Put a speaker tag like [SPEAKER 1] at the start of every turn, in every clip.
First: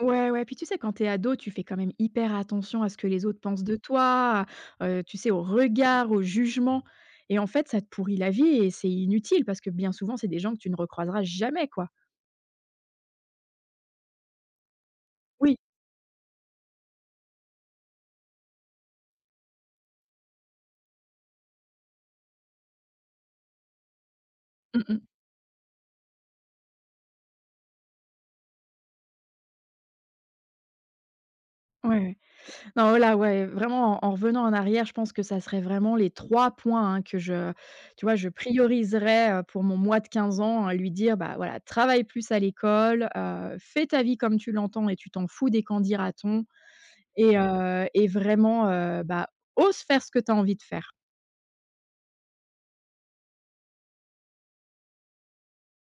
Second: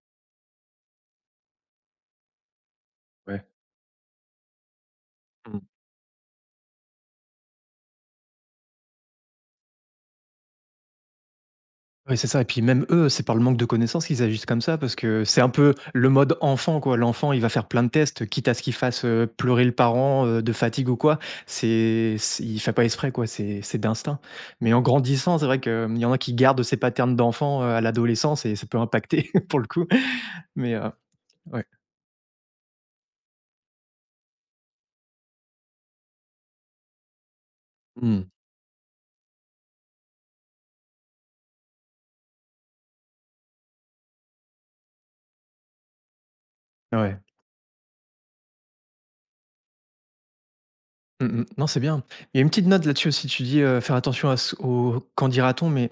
[SPEAKER 1] Ouais, ouais, puis tu sais quand tu es ado, tu fais quand même hyper attention à ce que les autres
[SPEAKER 2] Ouais.
[SPEAKER 1] pensent de toi. Heu, tu sais au
[SPEAKER 2] Mmh.
[SPEAKER 1] regard, au jugement et en fait ça te pourrit la vie et c'est inutile parce que bien souvent c'est des gens que tu ne re-croiseras jamais quoi.
[SPEAKER 2] Ouais c'est ça et puis même eux, c'est par le manque de connaissances qu'ils agissent comme ça parce que c'est un
[SPEAKER 1] Oui.
[SPEAKER 2] peu le mode enfant quoi, l'enfant il va faire plein de tests quitte à ce qu'il fasse, heu, pleurer le parent, heu, de fatigue ou quoi. C'est c il fait pas exprès quoi, c'est c'est d'instinct mais en
[SPEAKER 1] Mmh mh.
[SPEAKER 2] grandissant, c'est vrai qu'il y en a qui gardent ces paternes d'enfants, heu, à l'adolescence et ça peut impacter pour le coup mais heu, ouais.
[SPEAKER 1] Ouais, ouais, non oh là, ouais, vraiment en en revenant en arrière, je pense que ça serait vraiment les 3 points hein, que je tu vois
[SPEAKER 2] Mmh.
[SPEAKER 1] je prioriserais, heu, pour mon moi de 15 ans, à lui dire, bah voilà: «Travaille plus à l'école, heu, fais ta vie comme tu l'entends et tu t'en fous des qu'en dira-t-on
[SPEAKER 2] Ouais.
[SPEAKER 1] et heu et vraiment, heu, bah, ose faire ce que tu as envie de faire!».
[SPEAKER 2] Mmh mh. Non c'est bien. Il y a une petite note là-dessus aussi. Tu dis, heu, faire attention à ce au qu'en dira-t-on mais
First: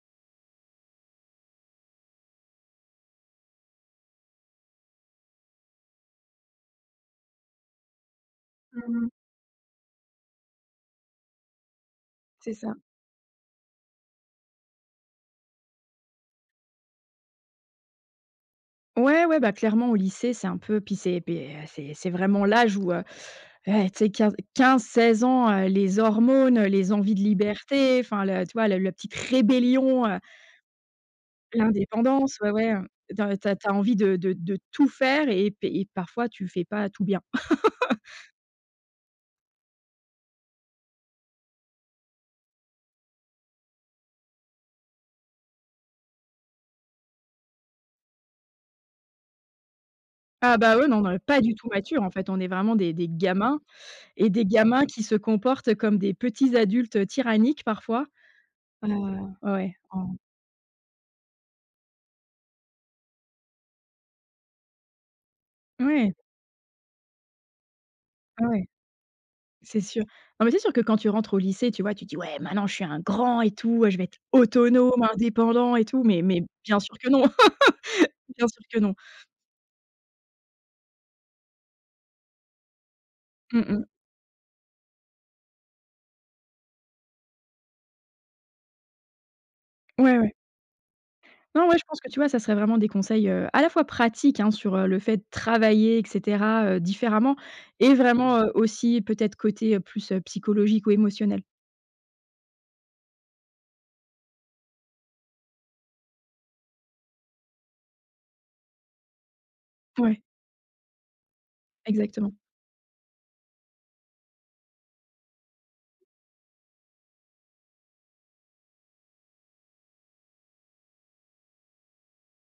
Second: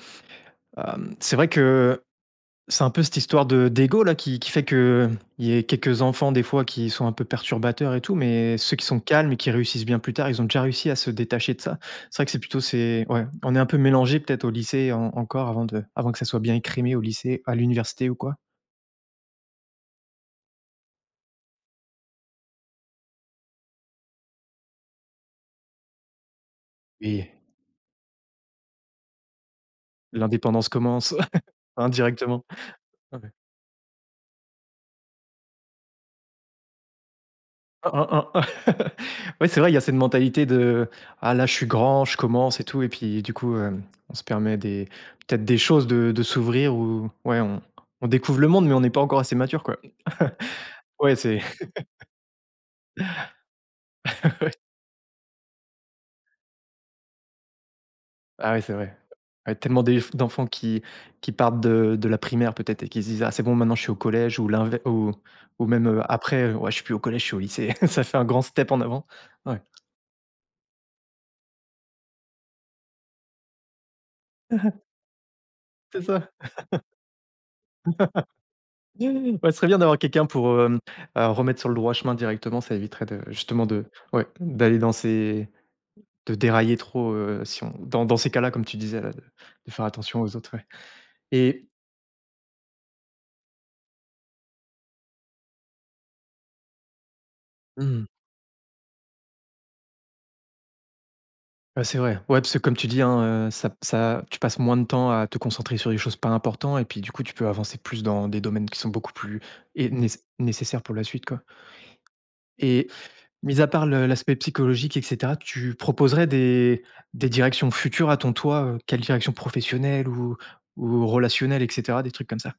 [SPEAKER 2] hem, c'est vrai que c'est un peu cette histoire de d'ego, là, qui qui fait qu'il y ait quelques enfants des fois qui sont un peu perturbateurs et tout mais ceux qui
[SPEAKER 1] Mmh
[SPEAKER 2] sont
[SPEAKER 1] mh.
[SPEAKER 2] calmes et qui réussissent bien plus tard, ils ont déjà réussi à se détacher de ça. C'est vrai que c'est
[SPEAKER 1] C'est
[SPEAKER 2] plutôt
[SPEAKER 1] ça.
[SPEAKER 2] c'est ouais, on est un peu mélangés peut-être au lycée en encore avant de avant que ça soit bien écrémé au lycée à l'université ou quoi.
[SPEAKER 1] Ouais, ouais, bah clairement, au lycée, c'est un peu puis c'est beh, heu, c'est c'est vraiment l'âge où, heu, eh tu sais 15-15-16 ans, heu, les hormones, les envies de
[SPEAKER 2] Oui.
[SPEAKER 1] liberté, enfin le tu vois le le petite rébellion, heu
[SPEAKER 2] L'indépendance commence,
[SPEAKER 1] l'indépendance,
[SPEAKER 2] indirectement,
[SPEAKER 1] ouais, ouais, heu, tu
[SPEAKER 2] ouais.
[SPEAKER 1] as tu as envie de de de tout faire et pé et parfois tu fais pas tout bien.
[SPEAKER 2] Oh oh oh. Ouais c'est vrai il y a cette mentalité de ah là je suis grand, je commence et tout et puis du coup heu, on se permet des peut-être des choses, de de s'ouvrir ou ouais on on découvre le monde, mais on est pas encore assez mature quoi.
[SPEAKER 1] Ah bah oui, non, on
[SPEAKER 2] Ouais
[SPEAKER 1] est
[SPEAKER 2] c'est
[SPEAKER 1] pas du tout matures en fait, on est vraiment des des gamins et des
[SPEAKER 2] Ouais.
[SPEAKER 1] gamins qui se comportent comme des petits adultes tyranniques parfois.
[SPEAKER 2] Ah ouais c'est
[SPEAKER 1] Heu,
[SPEAKER 2] vrai. Il
[SPEAKER 1] ouais
[SPEAKER 2] y a
[SPEAKER 1] ouais,
[SPEAKER 2] tellement des
[SPEAKER 1] en
[SPEAKER 2] d'enfants qui qui partent de de la primaire peut-être et qui se disent: «Aah c'est bon, maintenant je suis au collège» ou l'inve ou ou même heu
[SPEAKER 1] Ouais.
[SPEAKER 2] après: «Ouais je suis plus au collège, je suis au lycée» ça fait un grand
[SPEAKER 1] Ah ouais.
[SPEAKER 2] step en avant, ouais.
[SPEAKER 1] C'est sûr. Non mais c'est sûr que quand tu rentres au lycée, tu vois, tu te dis: «ouais maintenant je suis un grand et tout, heu, ouais je vais être autonome, indépendant et
[SPEAKER 2] C'est
[SPEAKER 1] tout». Mais
[SPEAKER 2] ça.
[SPEAKER 1] mais bien sûr que non. Bien sûr que non.
[SPEAKER 2] Ouais, ce serait bien d'avoir quelqu'un pour, heu, remettre sur le droit chemin directement, ça éviterait de
[SPEAKER 1] Mmh
[SPEAKER 2] justement
[SPEAKER 1] mh.
[SPEAKER 2] de ouais, d'aller dans ces de dérailler trop, heu, si on dans dans ces cas-là comme tu disais là de de faire
[SPEAKER 1] Ouais,
[SPEAKER 2] attention
[SPEAKER 1] ouais.
[SPEAKER 2] aux autres, ouais
[SPEAKER 1] Non,
[SPEAKER 2] et
[SPEAKER 1] ouais je pense que tu vois, ça serait vraiment des conseils, heu, à la fois pratiques hein, sur le fait travailler et cetera, heu, différemment
[SPEAKER 2] Mmh
[SPEAKER 1] et
[SPEAKER 2] mh.
[SPEAKER 1] vraiment heu, aussi peut-être côté, heu, plus, heu, psychologique ou émotionnel.
[SPEAKER 2] Ouais c'est vrai. Ouais, parce que comme tu dis hein, heu, ça p ça tu passes moins de temps à te concentrer sur les choses pas importants et puis du coup tu peux avancer plus dans des domaines qui sont beaucoup plus et néce
[SPEAKER 1] Ouais.
[SPEAKER 2] nécessaires pour la suite quoi.
[SPEAKER 1] Exactement.
[SPEAKER 2] Et mis à part le l'aspect psychologique et cetera, tu proposerais des des directions futures à ton toi? Heu, quelle direction professionnelle ou ou relationnelle et cetera, des trucs comme ça?